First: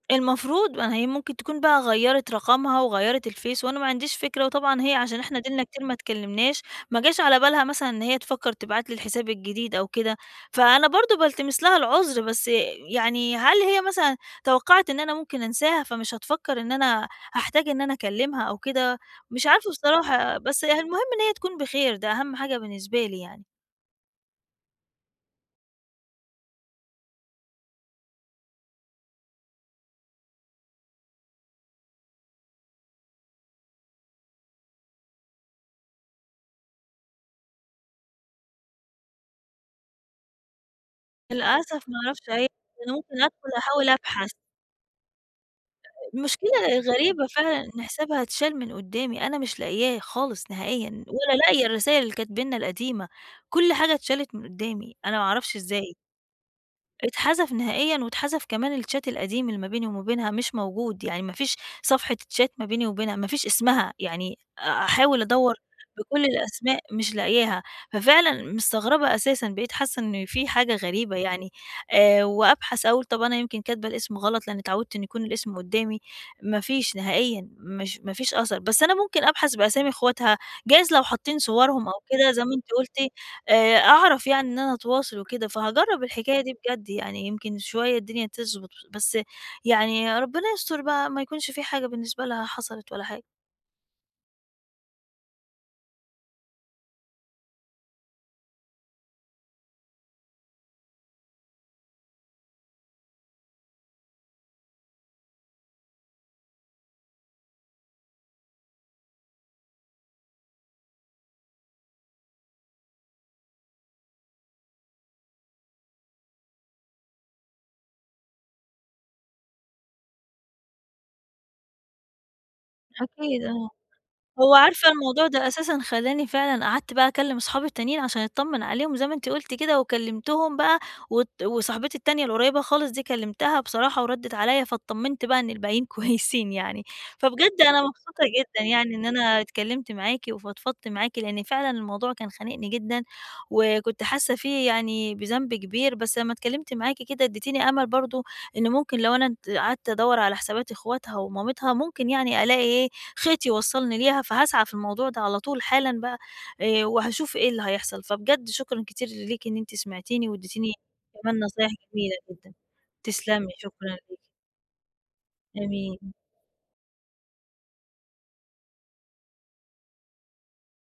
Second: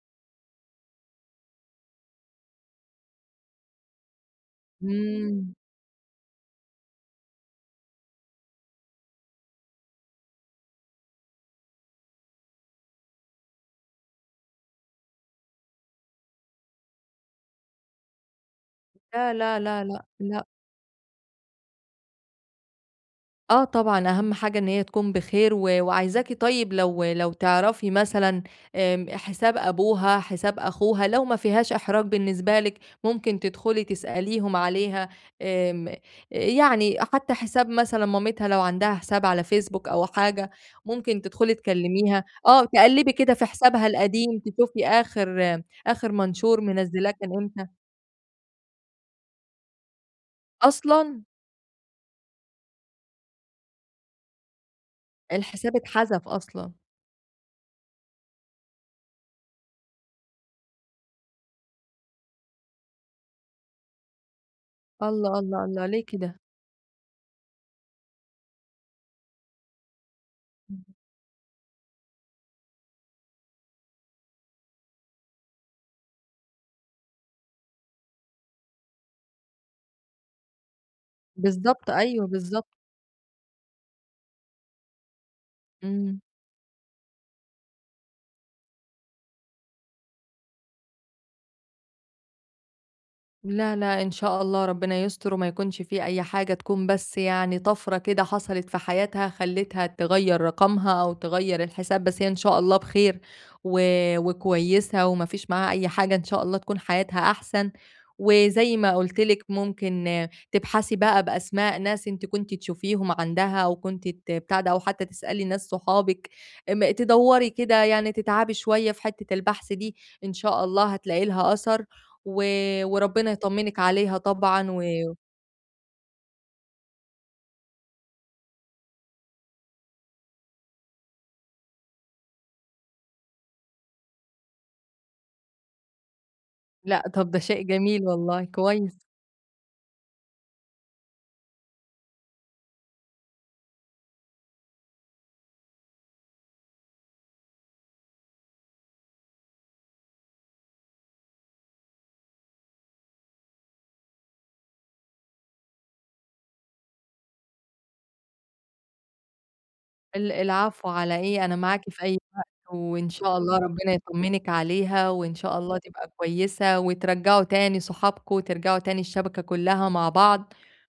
المفروض ما هي ممكن تكون بقى غيّرت رقمها وغيّرت الفيس، وأنا ما عَنديش فكرة وطبعًا هي عشان إحنا إمم. أديلنا كتير ما اتكلّمناش، ما جاش على بالها مثلًا إن هي تفكّر تبعت لي الحساب الجديد أو كده، فأنا برضو بالتمس لها العذر، بس يعني هل هي مثلًا توقّعِت إن أنا ممكن أنساها فمش هتفكّر إن أنا هاحتاج إن أنا أكلّمها أو كده؟ لا، مش لا، عارفة لا، لأ، بصراحة، لأ. بس هي المهم إن هي تكون بخير، ده أهم حاجة بالنسبة لي يعني. آه، طبعًا أهم حاجة إن هي تكون بخير، و وعايزاكي طيّب لو لو تعرَفي مثلًا، آمم حساب أبوها، حساب أخوها، لو ما فيهاش إحراج بالنسبة لِك، ممكن تدخُلي تسأليهم عليها، آمم يعني، حتّى حساب مثلًا مامتها لو عَندها حساب على فيسبوك أو حاجة، ممكن تدخُلي للأسف ما تكلّميها، أعرَفش أي آه أنا تقلِّبي ممكن كده في أدخُل حسابها أحاول أبحث. القديم تشوفي آخر آخر منشور المشكلة منزّلاه غريبة كان فعلًا إمتى. إن حسابها اتشال من قدّامي، أنا مش لاقياه خالص، نهائيًا، أصلًا! ولا لاقية الرسايل اللي كانت بيننا القديمة، كلّ حاجة اتشالت من قدّامي، أنا ما أعرفش الحساب إزاي! اتحذف أصلًا. اتحذف نهائيًا واتحذف كمان الchat القديم اللي ما بيني وما بينها مش موجود، يعني ما فيش صفحة chat ما بيني وبينها، ما فيش اسمها، يعني أ أحاول الله، أدوّر الله، الله، ليه بكُل كده؟ الأسماء مش لاقياها، ففعلا مستغربة أساسًا بقيت حاسة إن في حاجة امم. غريبة يعني، آآ وأبحث أقول طَب أنا يمكن كاتبة الاسم غلط لإنّي اتعوّدت إنّي يكون الاسم قدّامي، ما فيش نهائيًا، مش ما فيش أثَر، بس أنا ممكن أبحث بأسامي أخواتها جايز لو حاطّين صُوَرهم بالضبط أو أيوَه، كده زي ما بالضبط. أنتِ قُلتِ، آآ أعرف يعني إن أنا أتواصل وكده، فهاجرّب إمم. الحكاية دي بجد يعني يمكن شوية الدنيا تظبُط، بس يعني ربنا يستر بقى ما يكونش في حاجة بالنسبة لها حصَلت ولا حاجة. لا، لأ، إن شاء الله ربنا يستر وما يكونش في أي حاجة، تكون بس يعني طَفرة كده حصَلت في حياتها خلّتها تغيّر رقمها، أو تغيّر الحساب بس هي إن شاء الله بخير و وكويسة وما فيش معاها أي حاجة، إن شاء الله تكون حياتها أحسن، وزي ما قُلت لِك ممكن تبحثي بقى بأسماء ناس أنتِ كنتِ تشوفيهم عَندها، أو كنتِ ت بتاع ده أو حتّى تسألي ناس صحابِك، ام تدوّري كده يعني تتعبي شوية في حتّة البحث دي، إن شاء الله هتلاقي لها أثَر، و وربنا أكيد آه، يطمّنِك عليها هو طبعًا عارفة و الموضوع ده أساسًا خلّاني فعلًا قعَدت بقى أكلّم أصحابي التانيين عشان أتطمّن عليهم زي ما أنتِ قُلتِ كده وكلّمتهم بقى، وت وصاحبتي التانية القريّبة خالص دي كلّمتها بصراحة وردّت عليَّ فاتطمّنت بقى إن الباقيين كويسين يعني، لأ، طَب ده شيء فبجد أنا جميل مبسوطة والله، جدًا يعني كويس. إن أنا اتكلّمت معاكِ وفضفضت معاكِ لإن فعلًا الموضوع كان خانقني جدًا، وكنت حاسّة فيه يعني بذنب كبير، بس لمّا اتكلّمت معاكِ كده أدّيتيني أمل برضه إن ممكن لو أنا د قعَدت أدوّر على حسابات أخواتها ومامتها، ممكن يعني ألاقي إيه خيط يوصّلني ليها فهاسعى في الموضوع ده على طول حالًا بقى، آآ وهاشوف إيه اللي هيحصَل، فبجد شكرًا كتير ليكِ إن أنت سمَعتيني ال وادّيتيني العفو على كمان إيه، أنا نصايح معاكِ في جميلة أي وقت، جدًا، وإن شاء تسلمي، الله شكرًا ربنا ليكِ. يطمّنِك عليها، وإن شاء الله تبقى آمين. كويسة وترجّعوا تاني صحابكم، وترجَعوا تاني الشبَكة كلّها مع بعض.